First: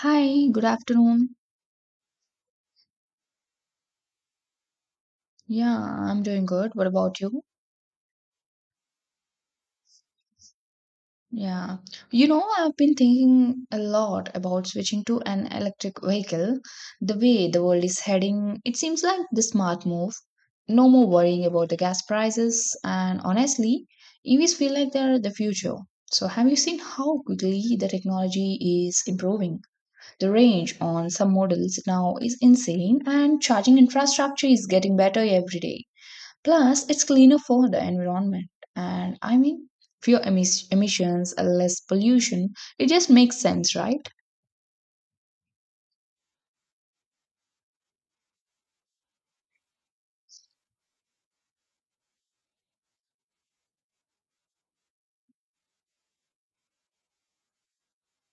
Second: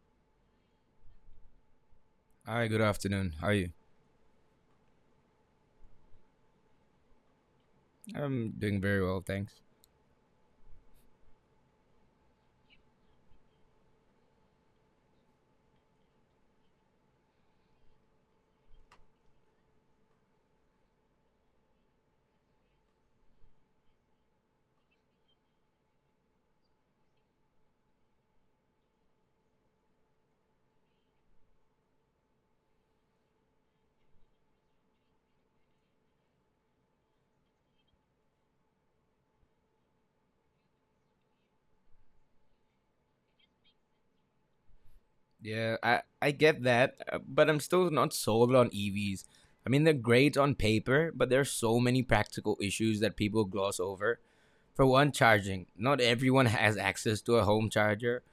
Hi, good afternoon. Hi, good afternoon. How are you? Yeah, I'm doing good. What about you? I'm doing very well, thanks. Yeah. You know, I've been thinking a lot about switching to an electric vehicle. The way the world is heading, it seems like the smart move. No more worrying about the gas prices, and honestly, EVs feel like they're the future. So, have you seen how quickly the technology is improving? The range on some models now is insane, and charging infrastructure is getting better every day. Plus, it's cleaner for the environment. And I mean, emissions, less pollution. It just makes sense, right? Yeah, I get that, but I'm still not sold on EVs. I mean, they're great on paper, but there are so many practical issues that people gloss over. For one, charging. Not everyone has access to a home charger.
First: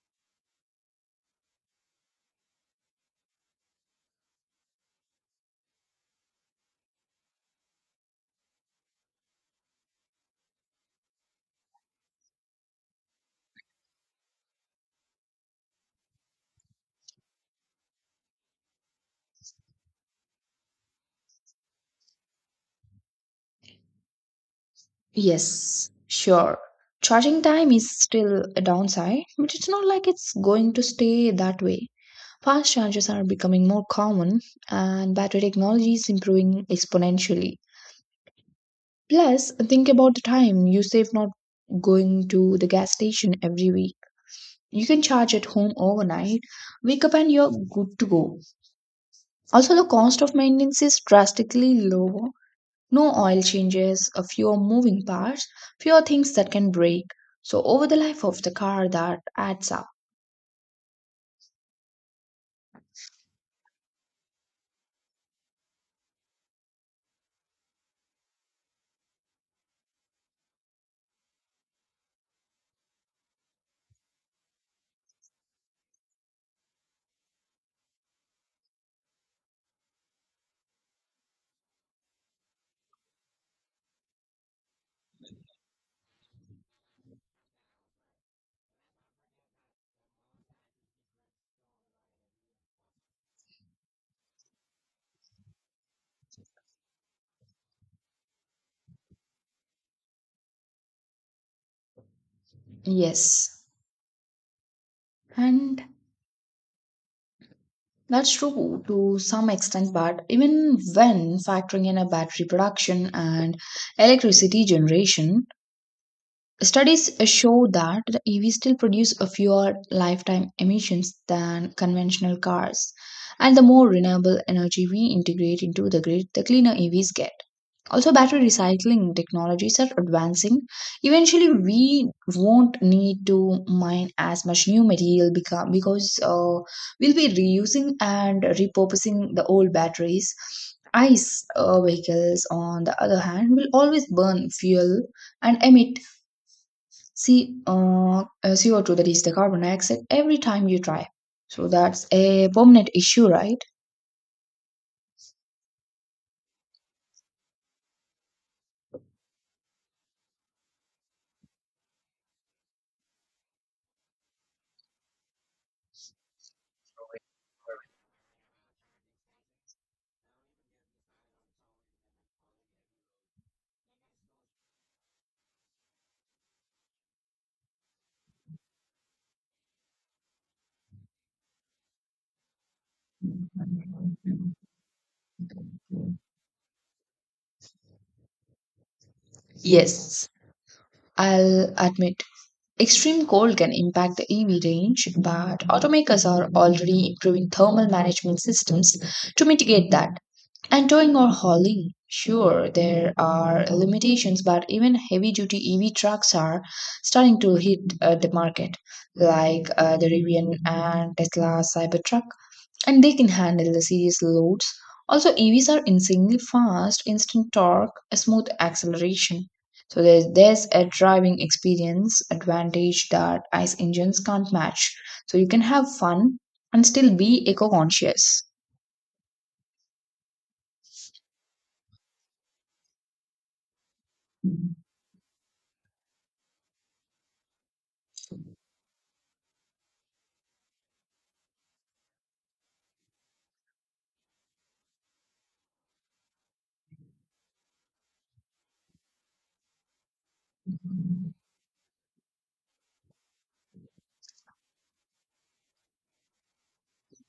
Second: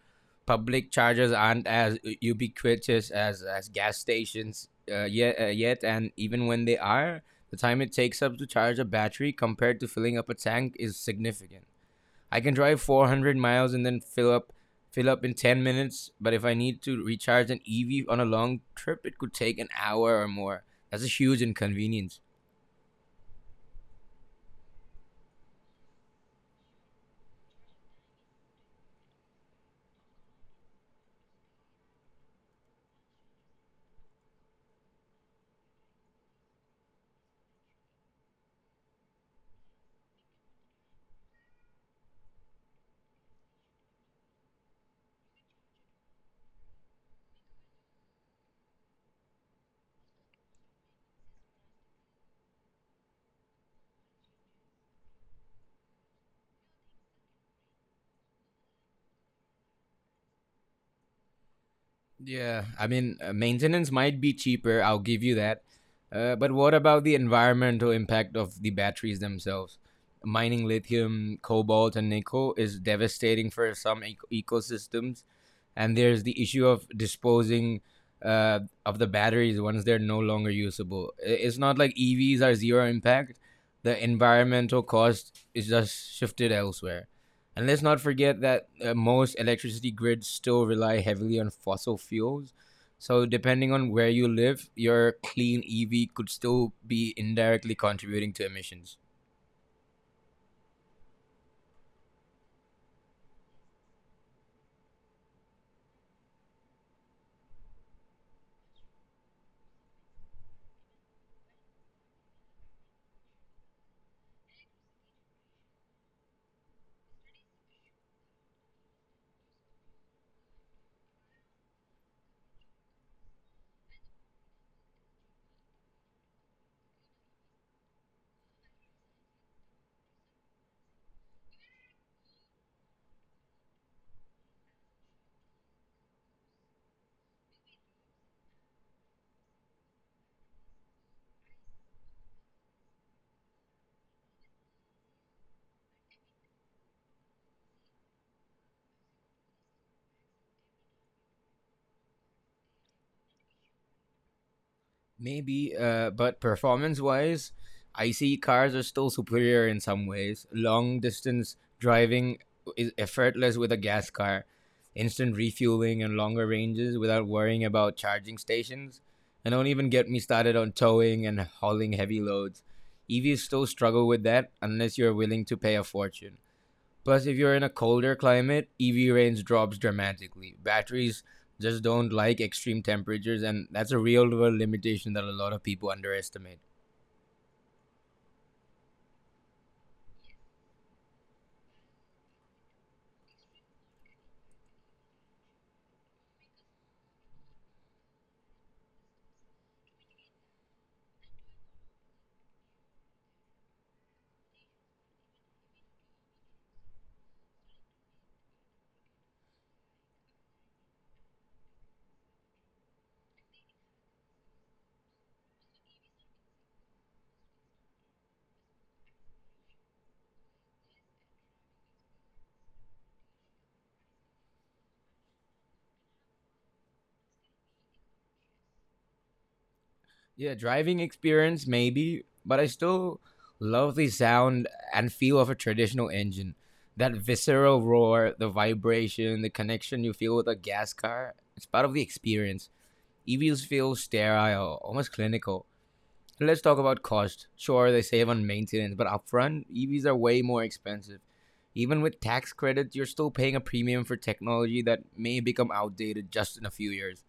Public chargers aren't ubiquitous as gas stations yet, and even when they are, the time it takes up to charge a battery compared to filling up a tank is significant. I can drive 400 miles and then fill up in 10 minutes, but if I need to recharge an EV on a long trip, it could take an hour or more. That's a huge inconvenience. Yes, sure. Charging time is still a downside, but it's not like it's going to stay that way. Fast chargers are becoming more common, and battery technology is improving exponentially. Plus, think about the time you save not going to the gas station every week. You can charge at home overnight, wake up, and you're good to go. Also, the cost of maintenance is drastically lower. No oil changes, a fewer moving parts, fewer things that can break. So, over the life of the car, that adds up. Yeah, I mean, maintenance might be cheaper, I'll give you that. But what about the environmental impact of the batteries themselves? Mining lithium, cobalt, and nickel is devastating for some ecosystems. And there's the issue of disposing of the batteries once they're no longer usable. It's not like EVs are zero impact. The environmental cost is just shifted elsewhere. And let's not forget that most electricity grids still rely heavily on fossil fuels. So, depending on where you live, your clean EV could still be indirectly contributing to emissions. Yes, and that's true to some extent, but even when factoring in a battery production and electricity generation, studies show that the EVs still produce a fewer lifetime emissions than conventional cars. And the more renewable energy we integrate into the grid, the cleaner EVs get. Also, battery recycling technologies are advancing. Eventually, we won't need to mine as much new material become, because we'll be reusing and repurposing the old batteries. ICE vehicles, on the other hand, will always burn fuel and emit. See, CO2, that is the carbon dioxide, every time you drive. So that's a permanent issue, right? Maybe, but performance wise, IC cars are still superior in some ways. Long distance driving is effortless with a gas car, instant refueling and longer ranges without worrying about charging stations. And don't even get me started on towing and hauling heavy loads. EVs still struggle with that unless you're willing to pay a fortune. Plus, if you're in a colder climate, EV range drops dramatically. Batteries just don't like extreme temperatures, and that's a real world limitation that a lot of people underestimate. Yes, I'll admit. Extreme cold can impact the EV range, but automakers are already improving thermal management systems to mitigate that. And towing or hauling, sure, there are limitations, but even heavy duty EV trucks are starting to hit the market, like the Rivian and Tesla Cybertruck, and they can handle the serious loads. Also, EVs are insanely fast, instant torque, a smooth acceleration. So there's a driving experience advantage that ICE engines can't match. So you can have fun and still be eco-conscious. Yeah, driving experience, maybe, but I still love the sound and feel of a traditional engine. That visceral roar, the vibration, the connection you feel with a gas car, it's part of the experience. EVs feel sterile, almost clinical. Let's talk about cost. Sure, they save on maintenance, but upfront, EVs are way more expensive. Even with tax credits, you're still paying a premium for technology that may become outdated just in a few years.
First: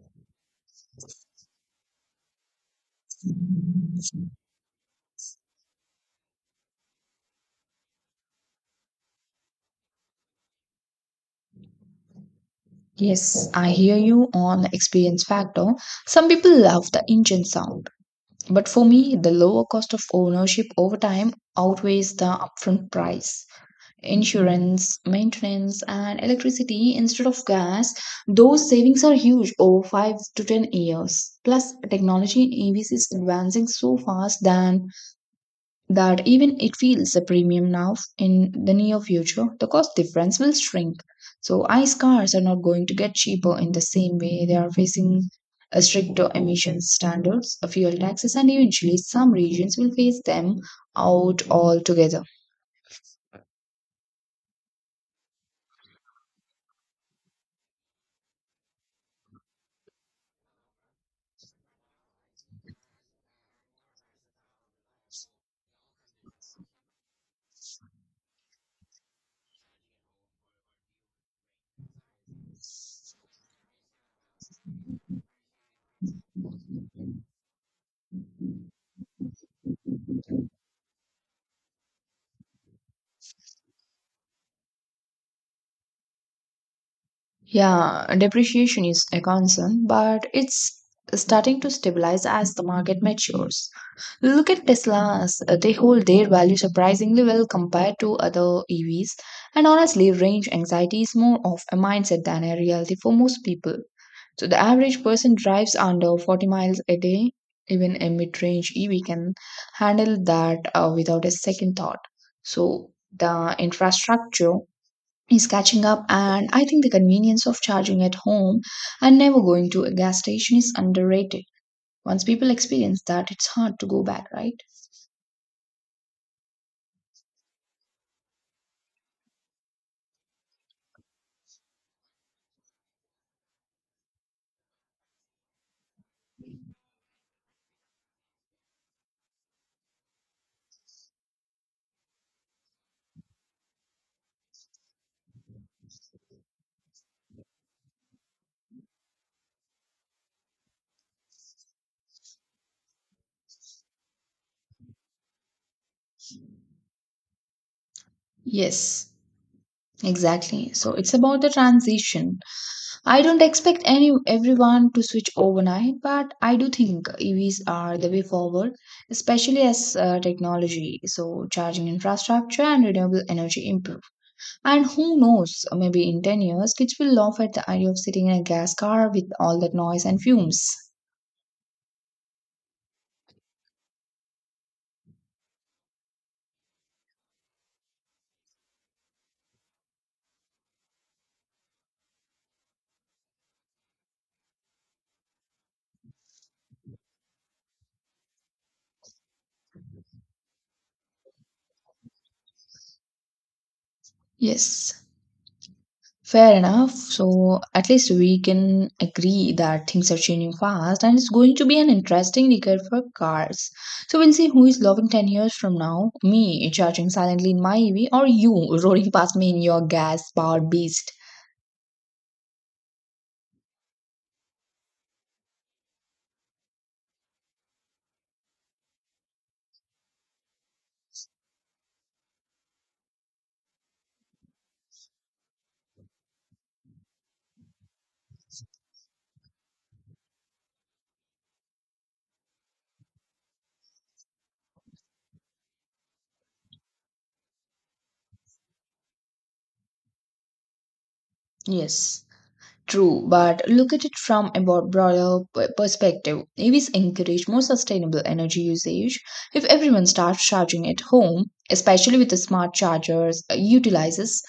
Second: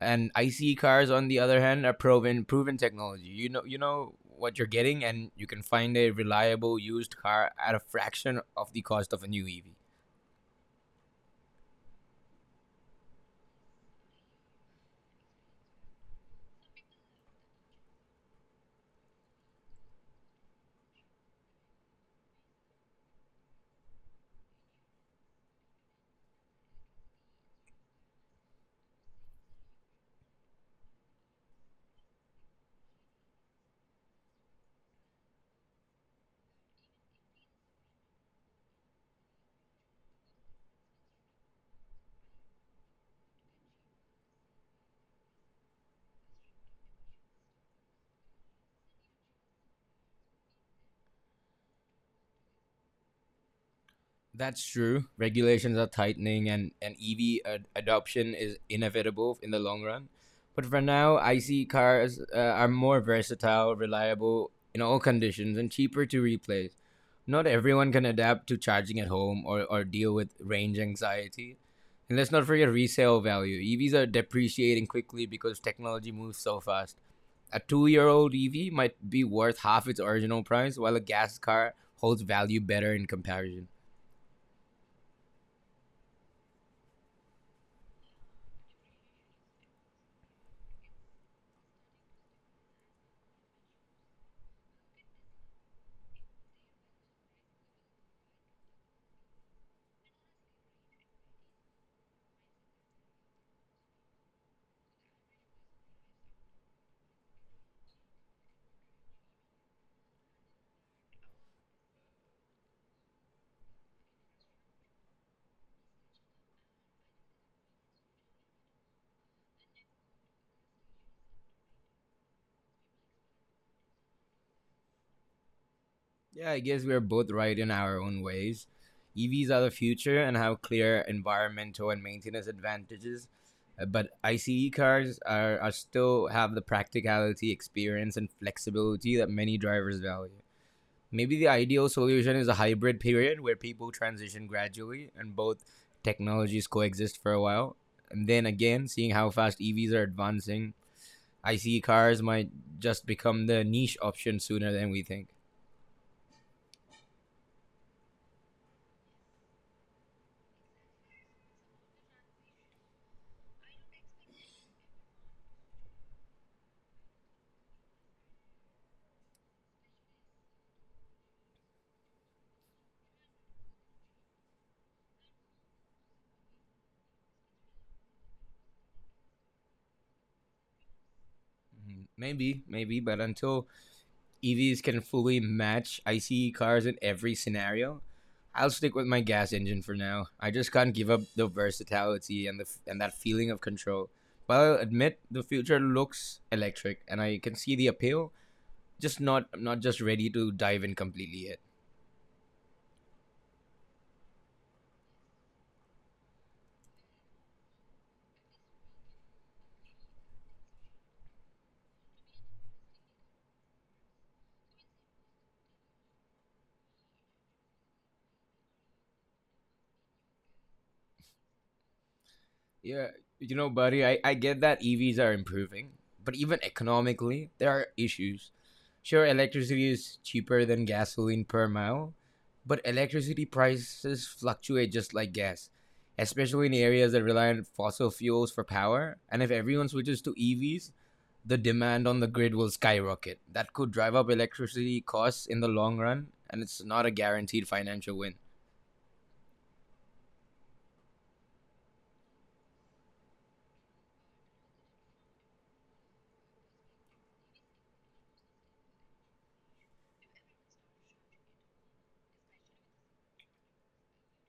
And ICE cars, on the other hand, are proven technology. You know what you're getting, and you can find a reliable used car at a fraction of the cost of a new EV. Yes, I hear you on the experience factor. Some people love the engine sound, but for me, the lower cost of ownership over time outweighs the upfront price. Insurance, maintenance, and electricity instead of gas, those savings are huge over 5 to 10 years. Plus, technology in EVs is advancing so fast than that even it feels a premium now in the near future, the cost difference will shrink. So, ICE cars are not going to get cheaper in the same way. They are facing a stricter emissions standards, a fuel taxes, and eventually some regions will phase them out altogether. That's true. Regulations are tightening, and EV adoption is inevitable in the long run. But for now, ICE cars are more versatile, reliable in all conditions, and cheaper to replace. Not everyone can adapt to charging at home or deal with range anxiety. And let's not forget resale value. EVs are depreciating quickly because technology moves so fast. A 2 year old EV might be worth half its original price, while a gas car holds value better in comparison. Yeah, depreciation is a concern, but it's starting to stabilize as the market matures. Look at Teslas, they hold their value surprisingly well compared to other EVs, and honestly, range anxiety is more of a mindset than a reality for most people. So the average person drives under 40 miles a day. Even a mid-range EV can handle that without a second thought. So the infrastructure is catching up, and I think the convenience of charging at home and never going to a gas station is underrated. Once people experience that, it's hard to go back, right? Yeah, I guess we're both right in our own ways. EVs are the future and have clear environmental and maintenance advantages, but ICE cars are still have the practicality, experience, and flexibility that many drivers value. Maybe the ideal solution is a hybrid period where people transition gradually and both technologies coexist for a while. And then again, seeing how fast EVs are advancing, ICE cars might just become the niche option sooner than we think. Yes, exactly. So it's about the transition. I don't expect any everyone to switch overnight, but I do think EVs are the way forward, especially as technology so charging infrastructure and renewable energy improve. And who knows, maybe in 10 years, kids will laugh at the idea of sitting in a gas car with all that noise and fumes. Mm-hmm. Maybe, but until EVs can fully match ICE cars in every scenario, I'll stick with my gas engine for now. I just can't give up the versatility and the and that feeling of control. But I'll admit the future looks electric, and I can see the appeal. Just not, I'm not just ready to dive in completely yet. Yes, fair enough. So at least we can agree that things are changing fast and it's going to be an interesting decade for cars. So we'll see who is loving 10 years from now, me charging silently in my EV, or you rolling past me in your gas powered beast. Yeah, you know, buddy, I get that EVs are improving, but even economically, there are issues. Sure, electricity is cheaper than gasoline per mile, but electricity prices fluctuate just like gas, especially in areas that rely on fossil fuels for power. And if everyone switches to EVs, the demand on the grid will skyrocket. That could drive up electricity costs in the long run, and it's not a guaranteed financial win. Yes. True, but look at it from a broader perspective. EVs encourage more sustainable energy usage. If everyone starts charging at home, especially with the smart chargers, utilizes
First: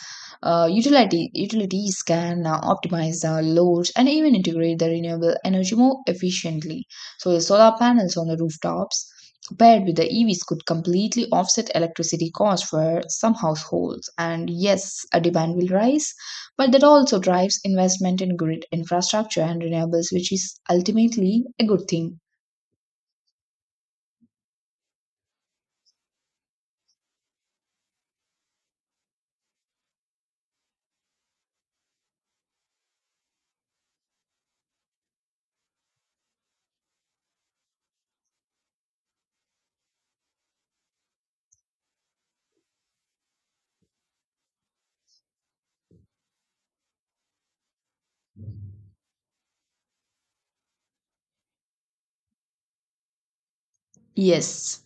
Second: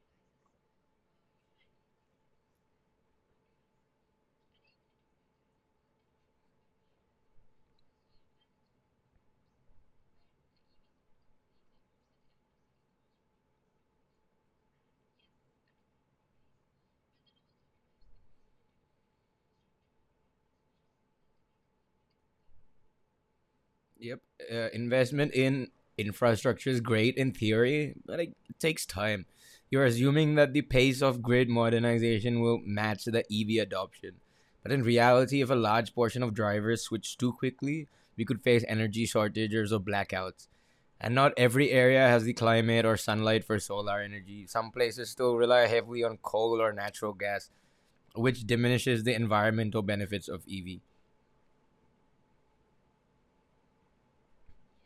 utility utilities can optimize the loads and even integrate the renewable energy more efficiently. So the solar panels on the rooftops paired with the EVs could completely offset electricity costs for some households. And yes, a demand will rise, but that also drives investment in grid infrastructure and renewables, which is ultimately a good thing. Yep. Investment in infrastructure is great in theory, but it takes time. You're assuming that the pace of grid modernization will match the EV adoption. But in reality, if a large portion of drivers switch too quickly, we could face energy shortages or blackouts. And not every area has the climate or sunlight for solar energy. Some places still rely heavily on coal or natural gas, which diminishes the environmental benefits of EV. Yes.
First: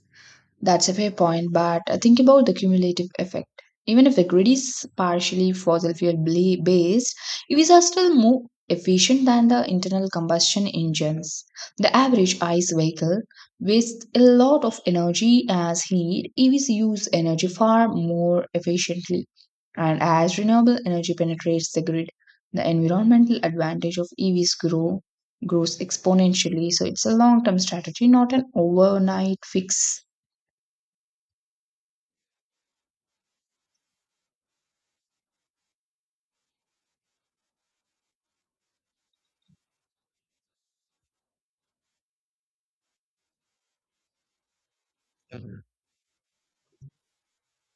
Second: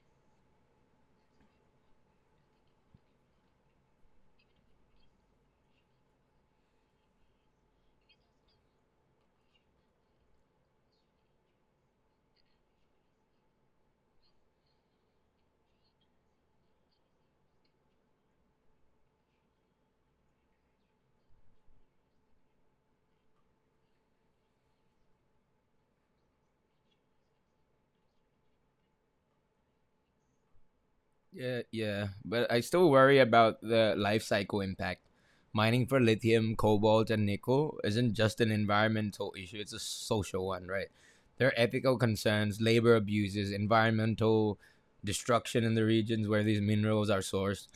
That's a fair point, but think about the cumulative effect. Even if the grid is partially fossil fuel based, EVs are still more efficient than the internal combustion engines. The average ICE vehicle wastes a lot of energy as heat. EVs use energy far more efficiently. And as renewable energy penetrates the grid, the environmental advantage of EVs grows exponentially. So it's a long-term strategy, not an overnight fix. Yeah, but I still worry about the life cycle impact. Mining for lithium, cobalt, and nickel isn't just an environmental issue, it's a social one, right? There are ethical concerns, labor abuses, environmental destruction in the regions where these minerals are sourced.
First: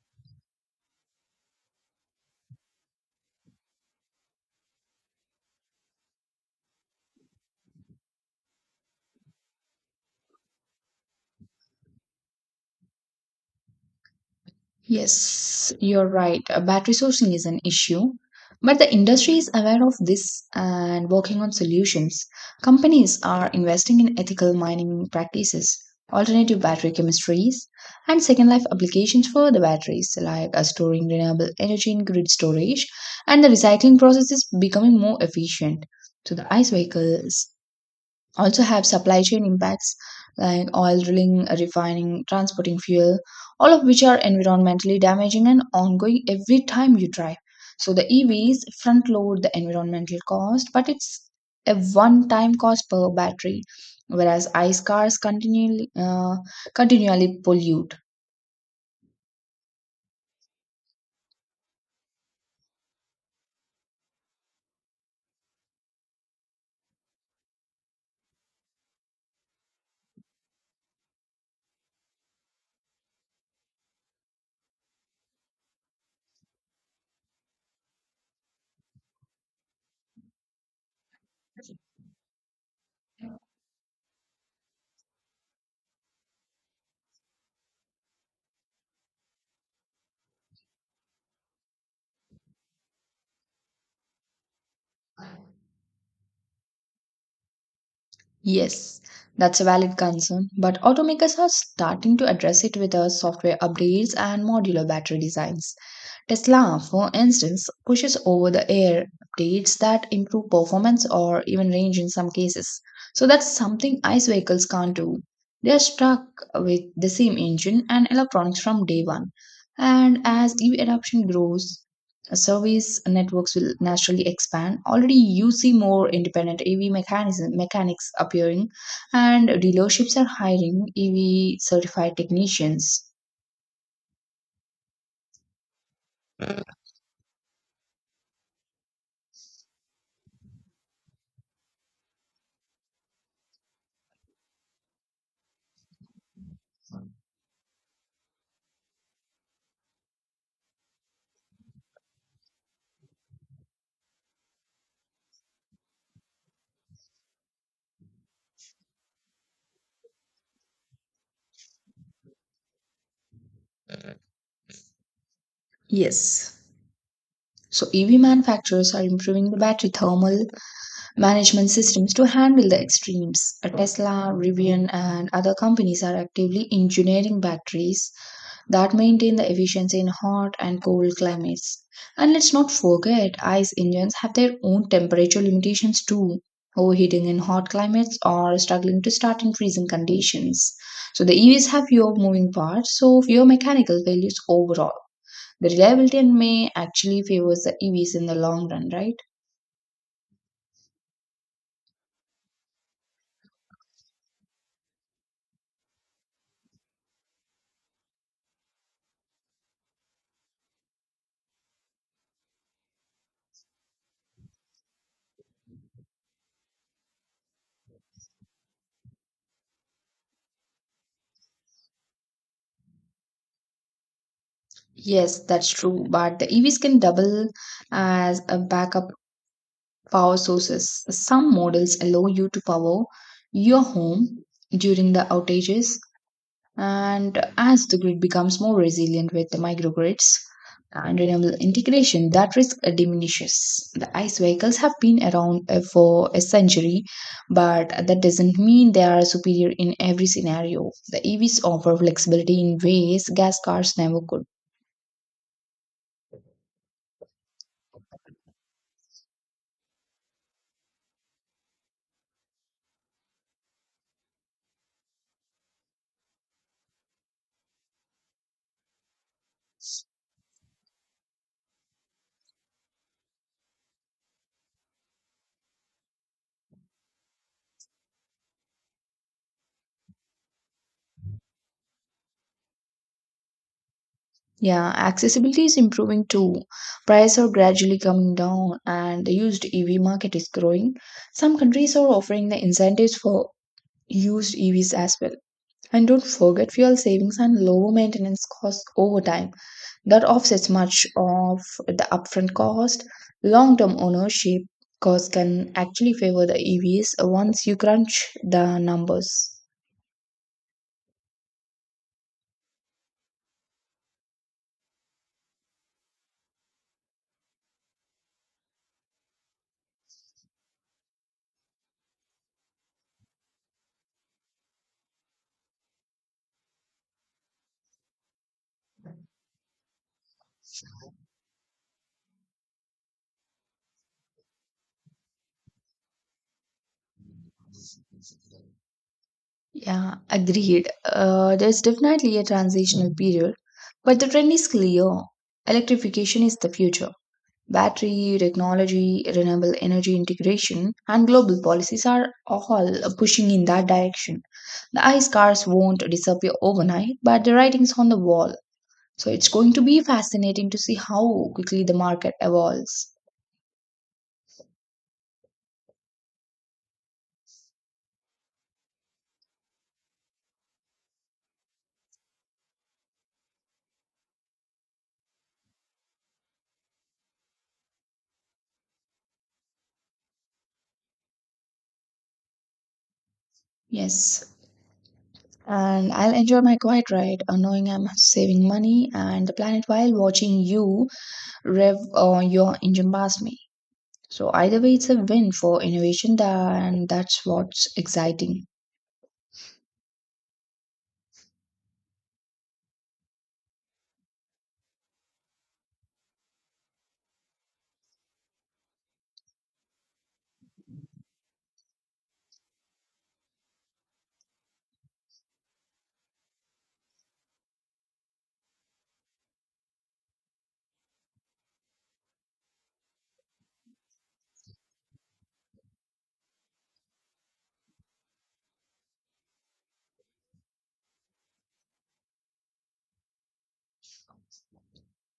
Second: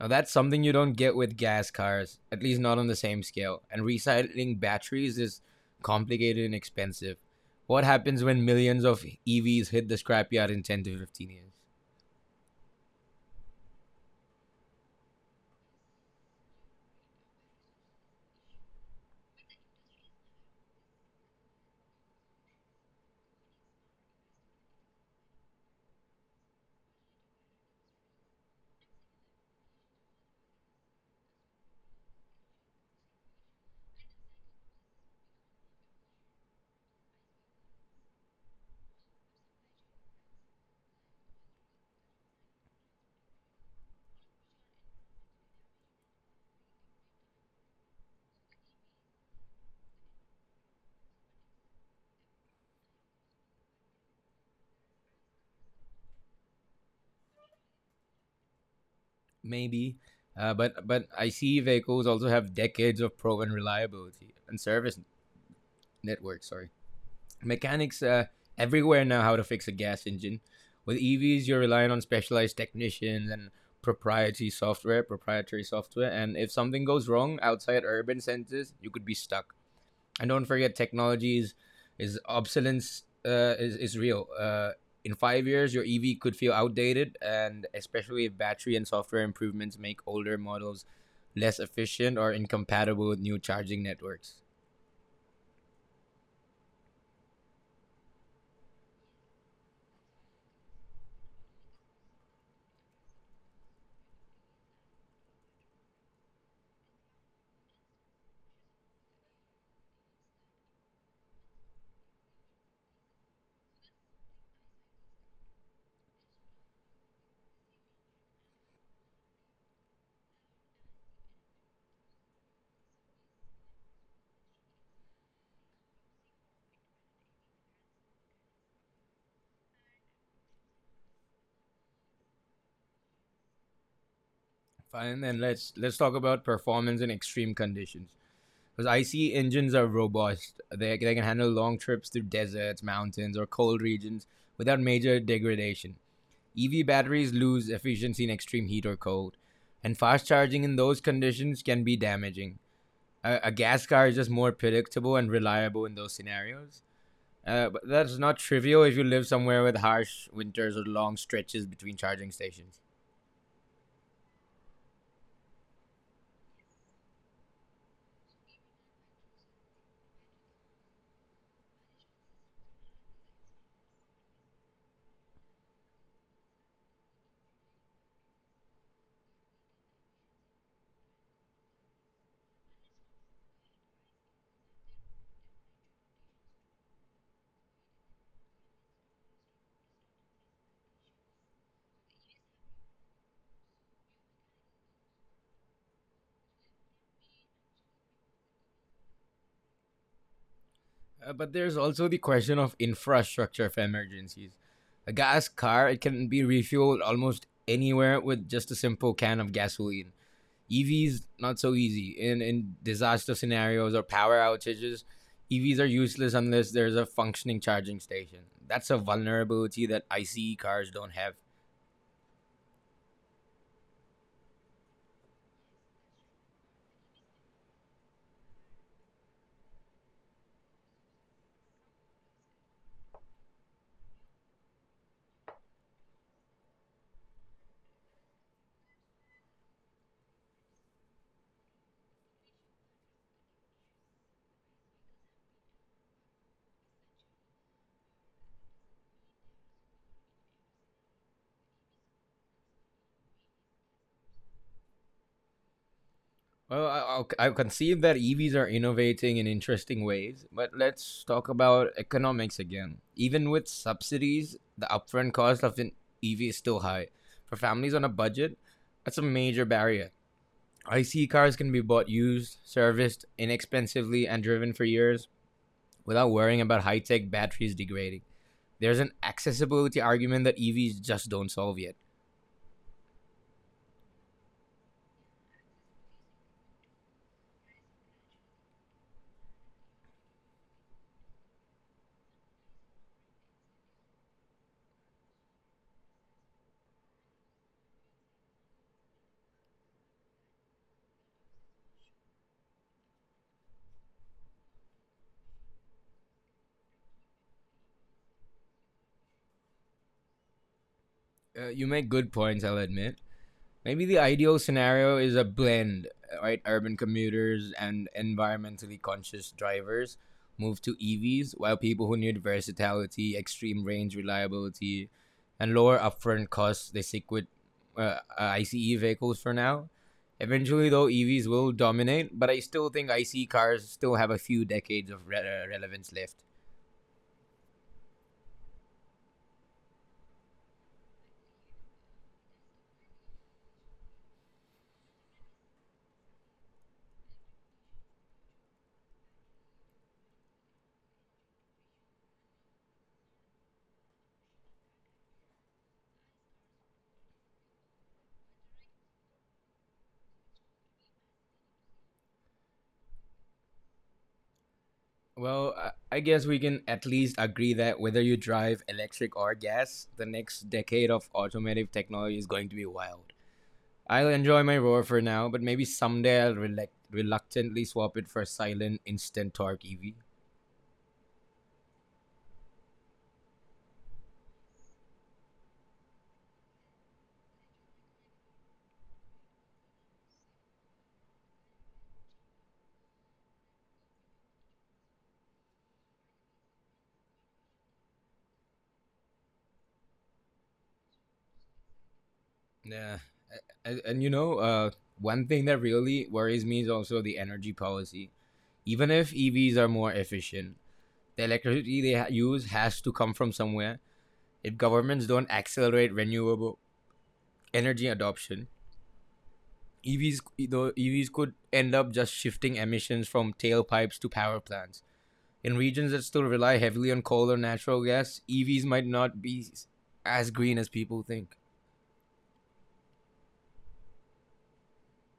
Now, that's something you don't get with gas cars, at least not on the same scale. And recycling batteries is complicated and expensive. What happens when millions of EVs hit the scrapyard in 10 to 15 years? Yes, you're right. Battery sourcing is an issue, but the industry is aware of this and working on solutions. Companies are investing in ethical mining practices, alternative battery chemistries, and second life applications for the batteries, like storing renewable energy in grid storage, and the recycling process is becoming more efficient. So the ICE vehicles also have supply chain impacts like oil drilling, refining, transporting fuel, all of which are environmentally damaging and ongoing every time you drive. So the EVs front load the environmental cost, but it's a one time cost per battery, whereas ICE cars continually pollute. Maybe. But I see vehicles also have decades of proven reliability and service network. Sorry, mechanics everywhere know how to fix a gas engine. With EVs, you're relying on specialized technicians and proprietary software. And if something goes wrong outside urban centers, you could be stuck. And don't forget technologies is obsolescence is real. In 5 years your EV could feel outdated, and especially if battery and software improvements make older models less efficient or incompatible with new charging networks. Yes, that's a valid concern, but automakers are starting to address it with software upgrades and modular battery designs. Tesla, for instance, pushes over the air updates that improve performance or even range in some cases. So that's something ICE vehicles can't do. They are stuck with the same engine and electronics from day one. And as EV adoption grows, service networks will naturally expand. Already, you see more independent mechanics appearing, and dealerships are hiring EV certified technicians. Fine, then let's talk about performance in extreme conditions because IC engines are robust. They can handle long trips through deserts, mountains, or cold regions without major degradation. EV batteries lose efficiency in extreme heat or cold, and fast charging in those conditions can be damaging. A gas car is just more predictable and reliable in those scenarios. But that's not trivial if you live somewhere with harsh winters or long stretches between charging stations. Yes, so EV manufacturers are improving the battery thermal management systems to handle the extremes. Tesla, Rivian, and other companies are actively engineering batteries that maintain the efficiency in hot and cold climates. And let's not forget, ICE engines have their own temperature limitations too, overheating in hot climates or struggling to start in freezing conditions. So the EVs have fewer moving parts, so fewer mechanical failures overall. The reliability and may actually favors the EVs in the long run, right? But there's also the question of infrastructure for emergencies. A gas car, it can be refueled almost anywhere with just a simple can of gasoline. EVs not so easy in disaster scenarios or power outages. EVs are useless unless there's a functioning charging station. That's a vulnerability that ICE cars don't have. Yes, that's true. But the EVs can double as a backup power sources. Some models allow you to power your home during the outages. And as the grid becomes more resilient with the microgrids and renewable integration, that risk diminishes. The ICE vehicles have been around for a century, but that doesn't mean they are superior in every scenario. The EVs offer flexibility in ways gas cars never could. Well, I'll concede that EVs are innovating in interesting ways, but let's talk about economics again. Even with subsidies, the upfront cost of an EV is still high. For families on a budget, that's a major barrier. ICE cars can be bought used, serviced inexpensively, and driven for years without worrying about high tech batteries degrading. There's an accessibility argument that EVs just don't solve yet. Yeah, accessibility is improving too. Prices are gradually coming down, and the used EV market is growing. Some countries are offering the incentives for used EVs as well. And don't forget fuel savings and low maintenance costs over time. That offsets much of the upfront cost. Long term ownership costs can actually favor the EVs once you crunch the numbers. You make good points, I'll admit. Maybe the ideal scenario is a blend, right? Urban commuters and environmentally conscious drivers move to EVs, while people who need versatility, extreme range reliability, and lower upfront costs, they stick with ICE vehicles for now. Eventually, though, EVs will dominate, but I still think ICE cars still have a few decades of relevance left. Yeah, agreed. There's definitely a transitional period, but the trend is clear. Electrification is the future. Battery technology, renewable energy integration, and global policies are all pushing in that direction. The ice scars won't disappear overnight, but the writing's on the wall. So it's going to be fascinating to see how quickly the market evolves. Well, I guess we can at least agree that whether you drive electric or gas, the next decade of automotive technology is going to be wild. I'll enjoy my roar for now, but maybe someday I'll reluctantly swap it for a silent instant torque EV. Yes. And I'll enjoy my quiet ride, knowing I'm saving money and the planet while watching you rev your engine past me. So either way, it's a win for innovation, and that's what's exciting. Yeah, and you know, one thing that really worries me is also the energy policy. Even if EVs are more efficient, the electricity they use has to come from somewhere. If governments don't accelerate renewable energy adoption, the EVs could end up just shifting emissions from tailpipes to power plants. In regions that still rely heavily on coal or natural gas, EVs might not be as green as people think.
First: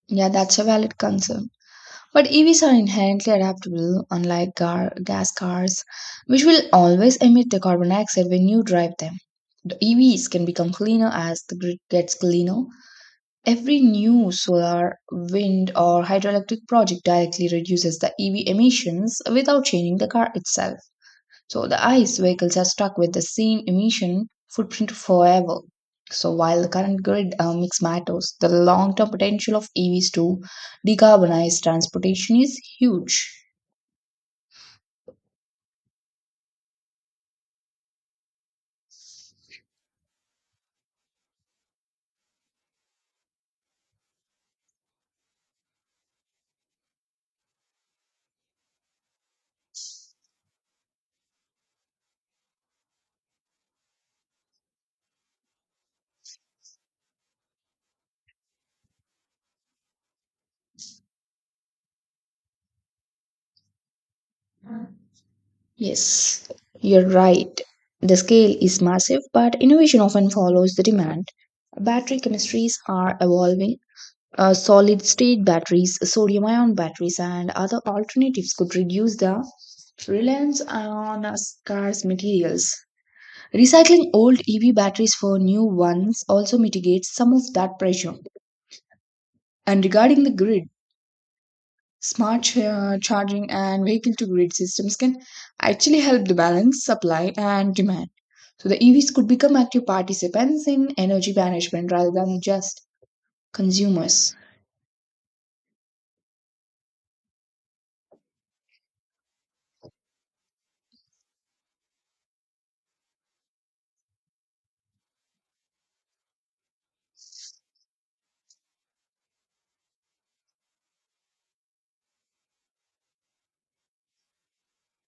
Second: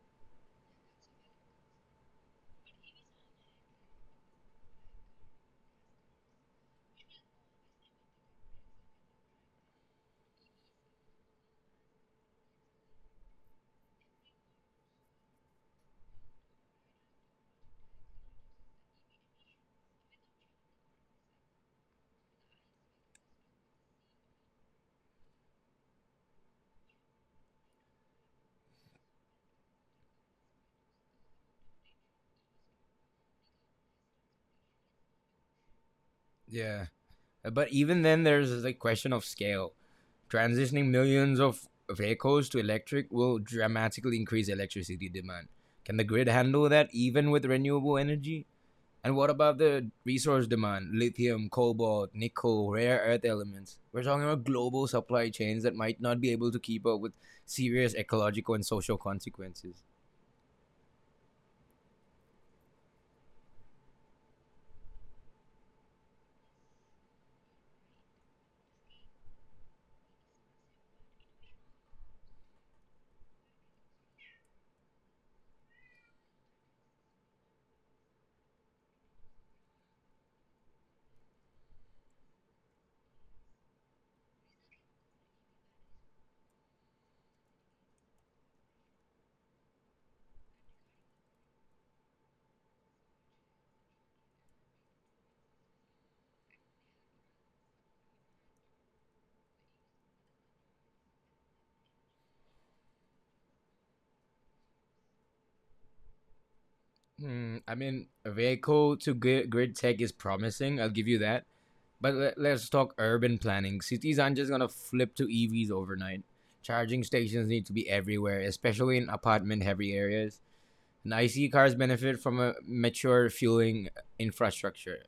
Yeah, that's a valid concern. But EVs are inherently adaptable, unlike gas cars, which will always emit the carbon dioxide when you drive them. The EVs can become cleaner as the grid gets cleaner. Every new solar, wind, or hydroelectric project directly reduces the EV emissions without changing the car itself. So the ICE vehicles are stuck with the same emission footprint forever. So while the current grid mix matters, the long-term potential of EVs to decarbonize transportation is huge. Yeah, but even then, there's the question of scale. Transitioning millions of vehicles to electric will dramatically increase electricity demand. Can the grid handle that even with renewable energy? And what about the resource demand? Lithium, cobalt, nickel, rare earth elements. We're talking about global supply chains that might not be able to keep up with serious ecological and social consequences. Yes, you're right. The scale is massive, but innovation often follows the demand. Battery chemistries are evolving. Solid state batteries, sodium ion batteries, and other alternatives could reduce the reliance on scarce materials. Recycling old EV batteries for new ones also mitigates some of that pressure. And regarding the grid, charging and vehicle to grid systems can actually help the balance supply and demand. So the EVs could become active participants in energy management rather than just consumers. Hmm, I mean, vehicle to grid tech is promising, I'll give you that. But let's talk urban planning. Cities aren't just going to flip to EVs overnight. Charging stations need to be everywhere, especially in apartment heavy areas. And IC cars benefit from a mature fueling infrastructure.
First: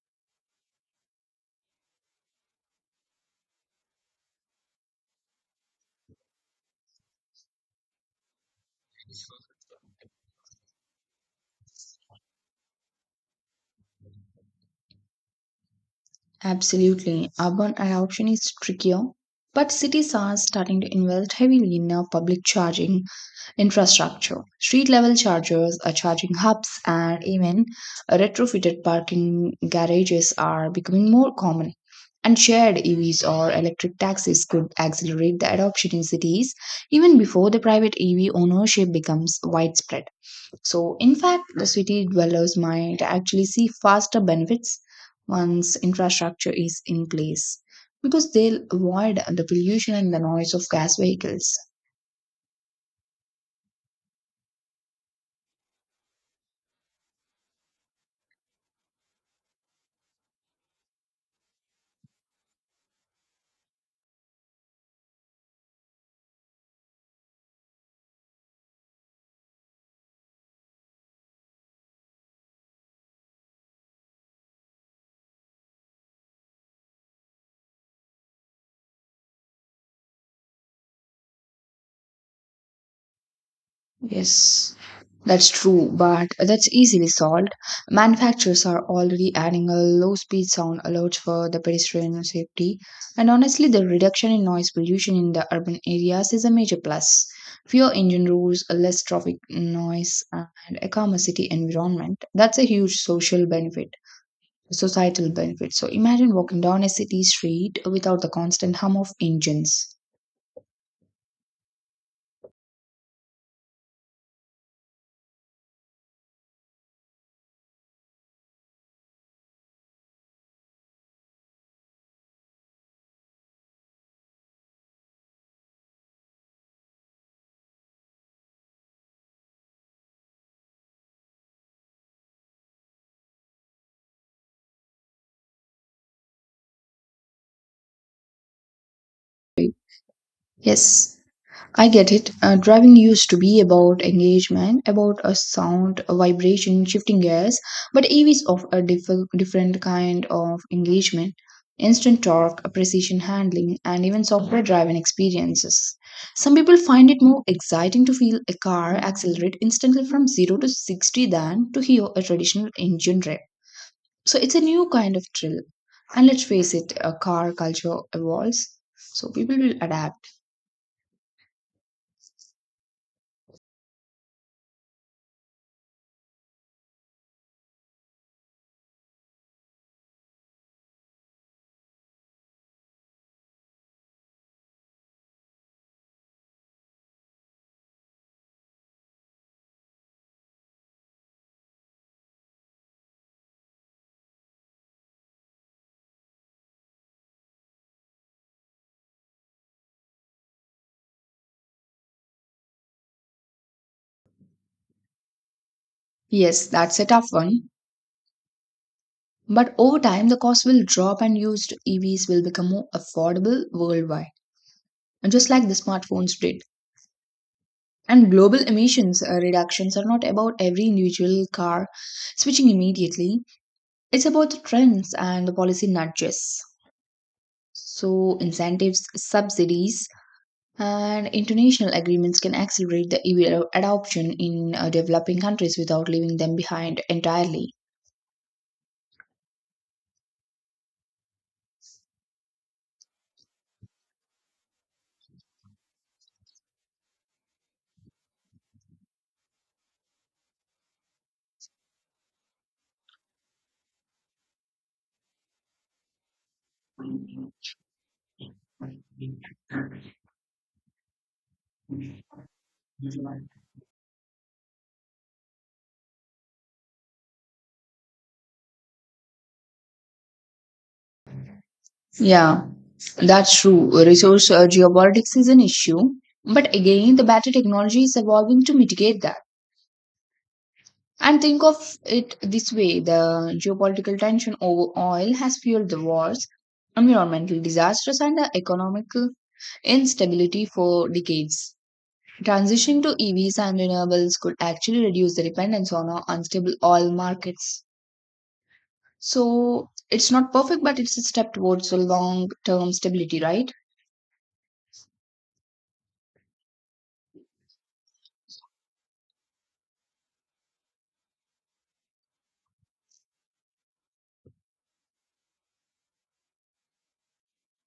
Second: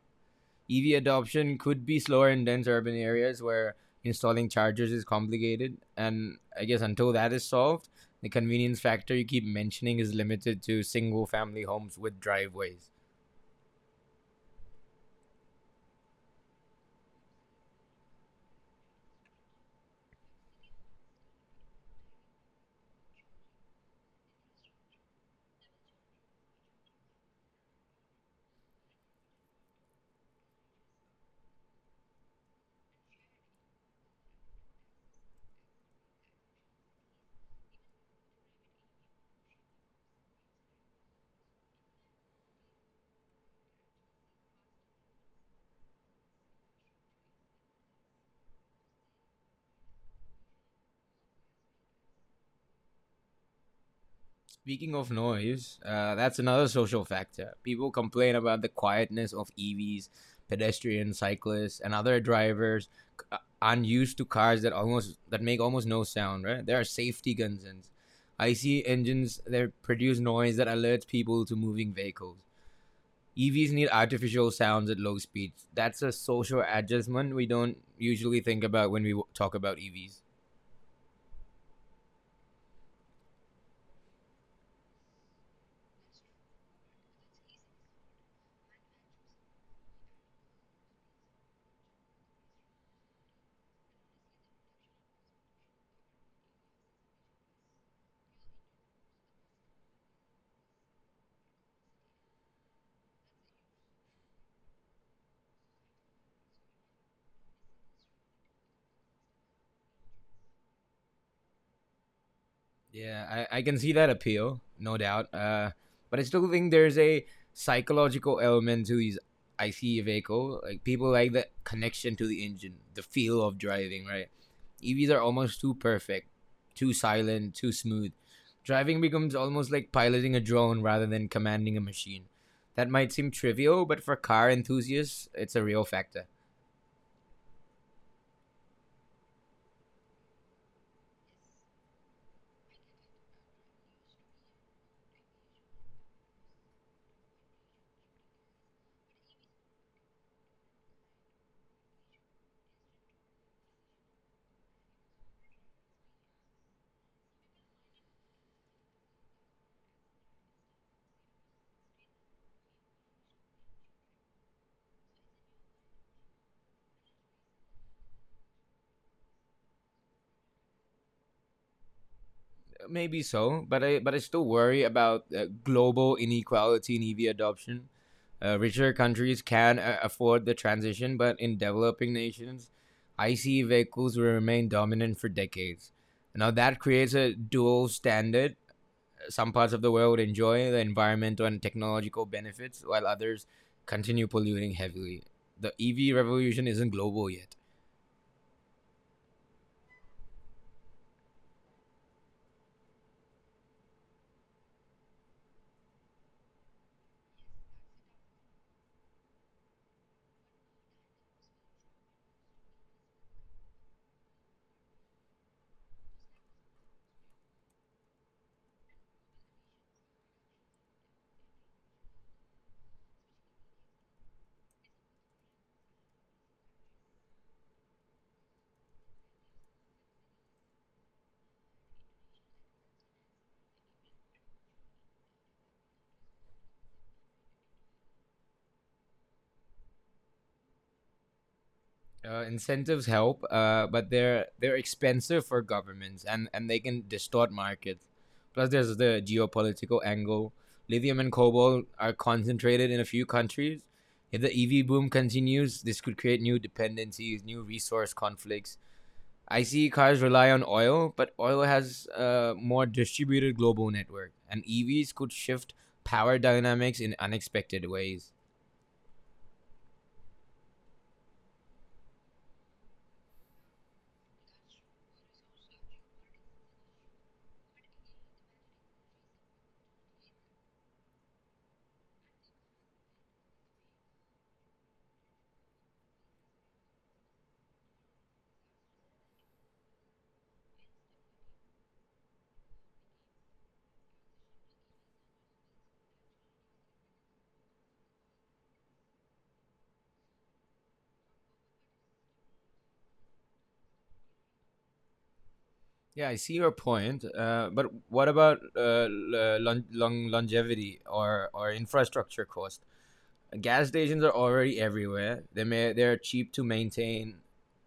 EV adoption could be slower in dense urban areas where installing chargers is complicated. And I guess until that is solved, the convenience factor you keep mentioning is limited to single family homes with driveways. Absolutely. Urban adoption is trickier, but cities are starting to invest heavily in public charging infrastructure. Street level chargers, charging hubs, and even retrofitted parking garages are becoming more common. And shared EVs or electric taxis could accelerate the adoption in cities even before the private EV ownership becomes widespread. So, in fact, the city dwellers might actually see faster benefits once infrastructure is in place because they'll avoid the pollution and the noise of gas vehicles. Speaking of noise, that's another social factor. People complain about the quietness of EVs. Pedestrians, cyclists, and other drivers c- uh, unused to cars that almost that make almost no sound, right? There are safety concerns. IC engines that produce noise that alerts people to moving vehicles. EVs need artificial sounds at low speeds. That's a social adjustment we don't usually think about when we talk about EVs. Yes, that's true, but that's easily solved. Manufacturers are already adding a low speed sound alert for the pedestrian safety, and honestly, the reduction in noise pollution in the urban areas is a major plus. Fewer engine roars, less traffic noise, and a calmer city environment. That's a huge social benefit, societal benefit. So imagine walking down a city street without the constant hum of engines. Yeah, I can see that appeal, no doubt. But I still think there's a psychological element to these ICE vehicle. Like people like the connection to the engine, the feel of driving, right? EVs are almost too perfect, too silent, too smooth. Driving becomes almost like piloting a drone rather than commanding a machine. That might seem trivial, but for car enthusiasts, it's a real factor. Yes, I get it. Driving used to be about engagement, about a sound, a vibration, shifting gears, but EVs of a different kind of engagement. Instant torque, a precision handling, and even software driven experiences. Some people find it more exciting to feel a car accelerate instantly from 0 to 60 than to hear a traditional engine rev. So it's a new kind of thrill. And let's face it, a car culture evolves, so people will adapt. Maybe so, but I still worry about global inequality in EV adoption. Richer countries can afford the transition, but in developing nations, ICE vehicles will remain dominant for decades. Now that creates a dual standard. Some parts of the world enjoy the environmental and technological benefits while others continue polluting heavily. The EV revolution isn't global yet. Yes, that's a tough one. But over time, the cost will drop and used EVs will become more affordable worldwide, and just like the smartphones did. And global emissions reductions are not about every individual car switching immediately, it's about the trends and the policy nudges. So, incentives, subsidies, and international agreements can accelerate the EV adoption in developing countries without leaving them behind entirely. Incentives help, but they're expensive for governments, and they can distort markets. Plus, there's the geopolitical angle. Lithium and cobalt are concentrated in a few countries. If the EV boom continues, this could create new dependencies, new resource conflicts. ICE cars rely on oil, but oil has a more distributed global network, and EVs could shift power dynamics in unexpected ways. Yeah, that's true. Resource geopolitics is an issue, but again, the battery technology is evolving to mitigate that. And think of it this way, the geopolitical tension over oil has fueled the wars, environmental disasters, and the economic instability for decades. Transitioning to EVs and renewables could actually reduce the dependence on our unstable oil markets. So, it's not perfect, but it's a step towards a long term stability, right? Yeah, I see your point. But what about longevity or infrastructure cost? Gas stations are already everywhere. They're cheap to maintain.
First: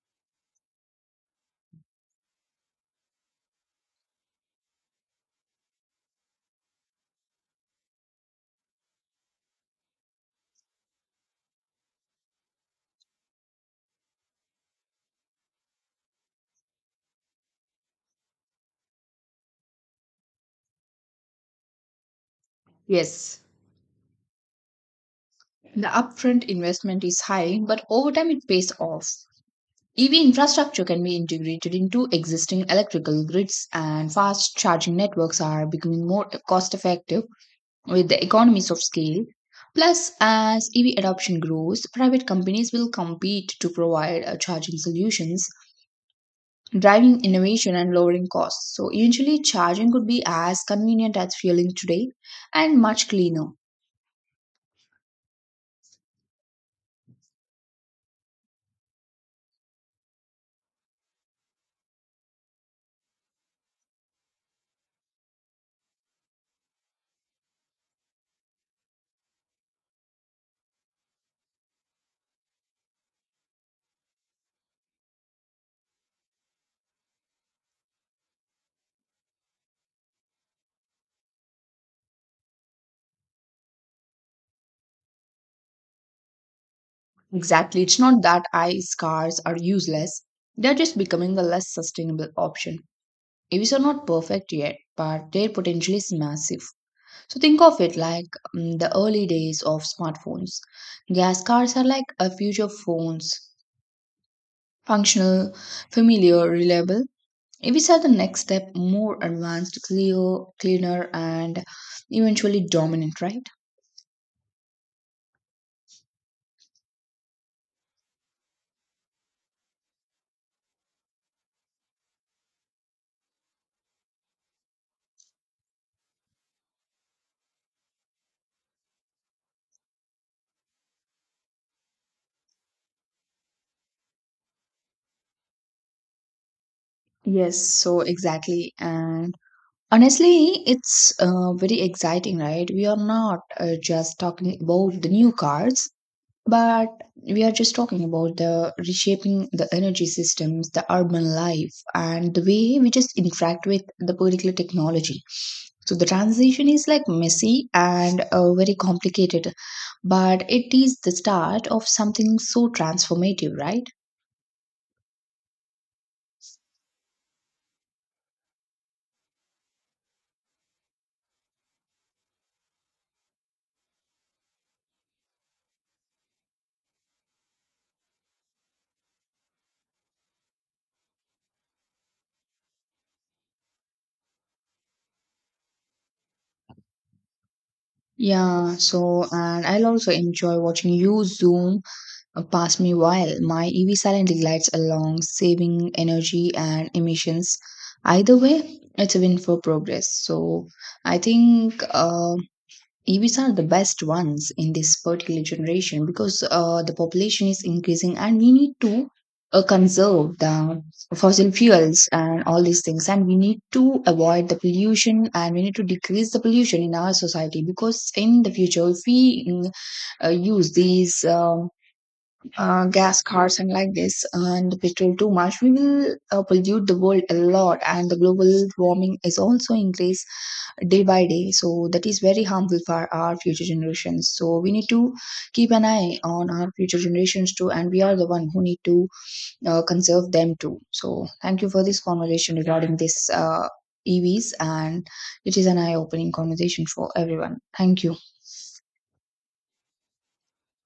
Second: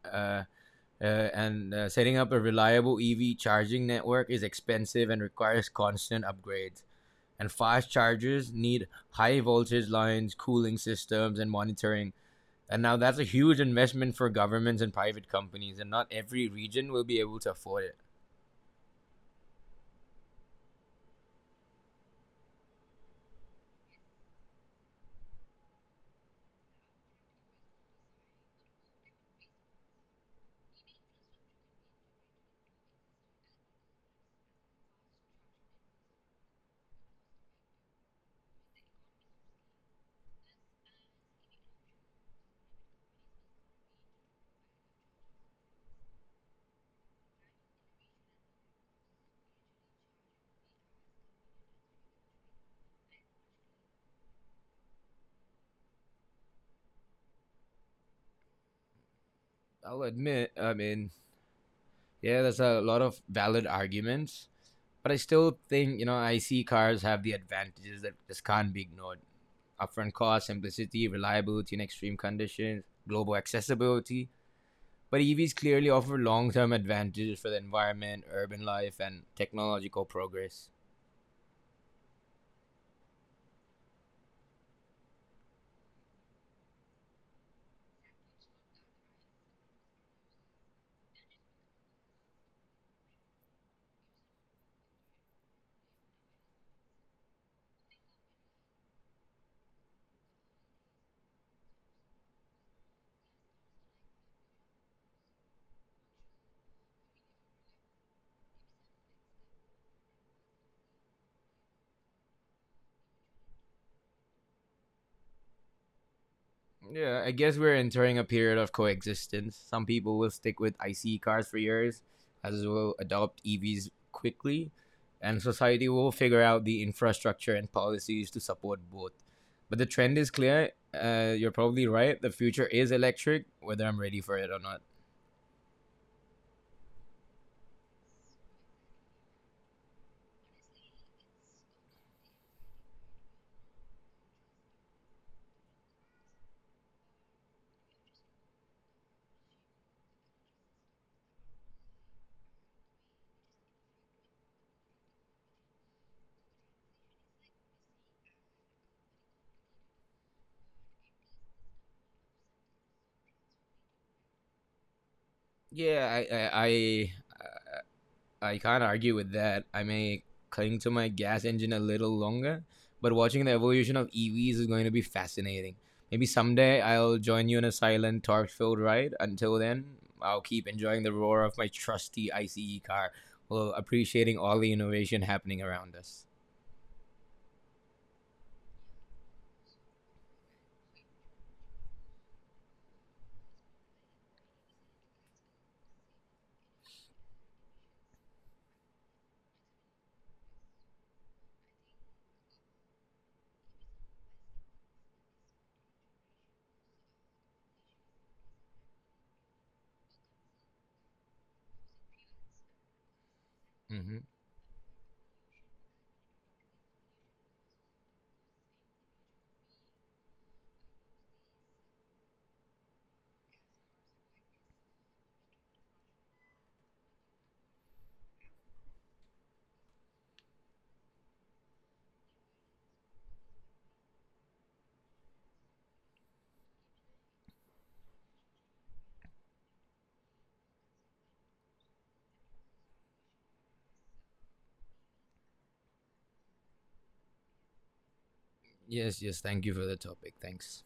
Uh, and Setting up a reliable EV charging network is expensive and requires constant upgrades. And fast chargers need high voltage lines, cooling systems, and monitoring. And now that's a huge investment for governments and private companies, and not every region will be able to afford it. Yes, the upfront investment is high, but over time it pays off. EV infrastructure can be integrated into existing electrical grids, and fast charging networks are becoming more cost effective with the economies of scale. Plus, as EV adoption grows, private companies will compete to provide charging solutions, driving innovation and lowering costs. So, eventually, charging could be as convenient as fueling today and much cleaner. I'll admit, I mean, yeah, there's a lot of valid arguments, but I still think, IC cars have the advantages that just can't be ignored. Upfront cost, simplicity, reliability in extreme conditions, global accessibility. But EVs clearly offer long term advantages for the environment, urban life, and technological progress. Exactly. It's not that ice cars are useless, they're just becoming the less sustainable option. EVs are not perfect yet, but their potential is massive. So think of it like the early days of smartphones. Gas cars are like a future phones, functional, familiar, reliable. EVs are the next step, more advanced, clear, cleaner, and eventually dominant, right? Yeah, I guess we're entering a period of coexistence. Some people will stick with IC cars for years, others will adopt EVs quickly, and society will figure out the infrastructure and policies to support both. But the trend is clear. You're probably right. The future is electric, whether I'm ready for it or not. Yes, so exactly. And honestly, it's very exciting, right? We are not just talking about the new cars, but we are just talking about the reshaping the energy systems, the urban life, and the way we just interact with the particular technology. So the transition is like messy and very complicated, but it is the start of something so transformative, right? Yeah, I can't argue with that. I may cling to my gas engine a little longer, but watching the evolution of EVs is going to be fascinating. Maybe someday I'll join you in a silent, torque filled ride. Until then, I'll keep enjoying the roar of my trusty ICE car while appreciating all the innovation happening around us. Yeah, so and I'll also enjoy watching you zoom pass me while my EV silently glides along, saving energy and emissions. Either way, it's a win for progress. So I think EVs are the best ones in this particular generation because the population is increasing and we need to conserve the fossil fuels and all these things. And we need to Hmm. avoid the pollution and we need to decrease the pollution in our society because in the future, if we use these, gas cars and like this and petrol too much, we will pollute the world a lot, and the global warming is also increase day by day, so that is very harmful for our future generations, so we need to keep an eye on our future generations too, and we are the one who need to conserve them too. So thank you for this conversation regarding this EVs, and it is an eye-opening conversation for everyone. Thank you. Yes, yes, thank you for the topic. Thanks.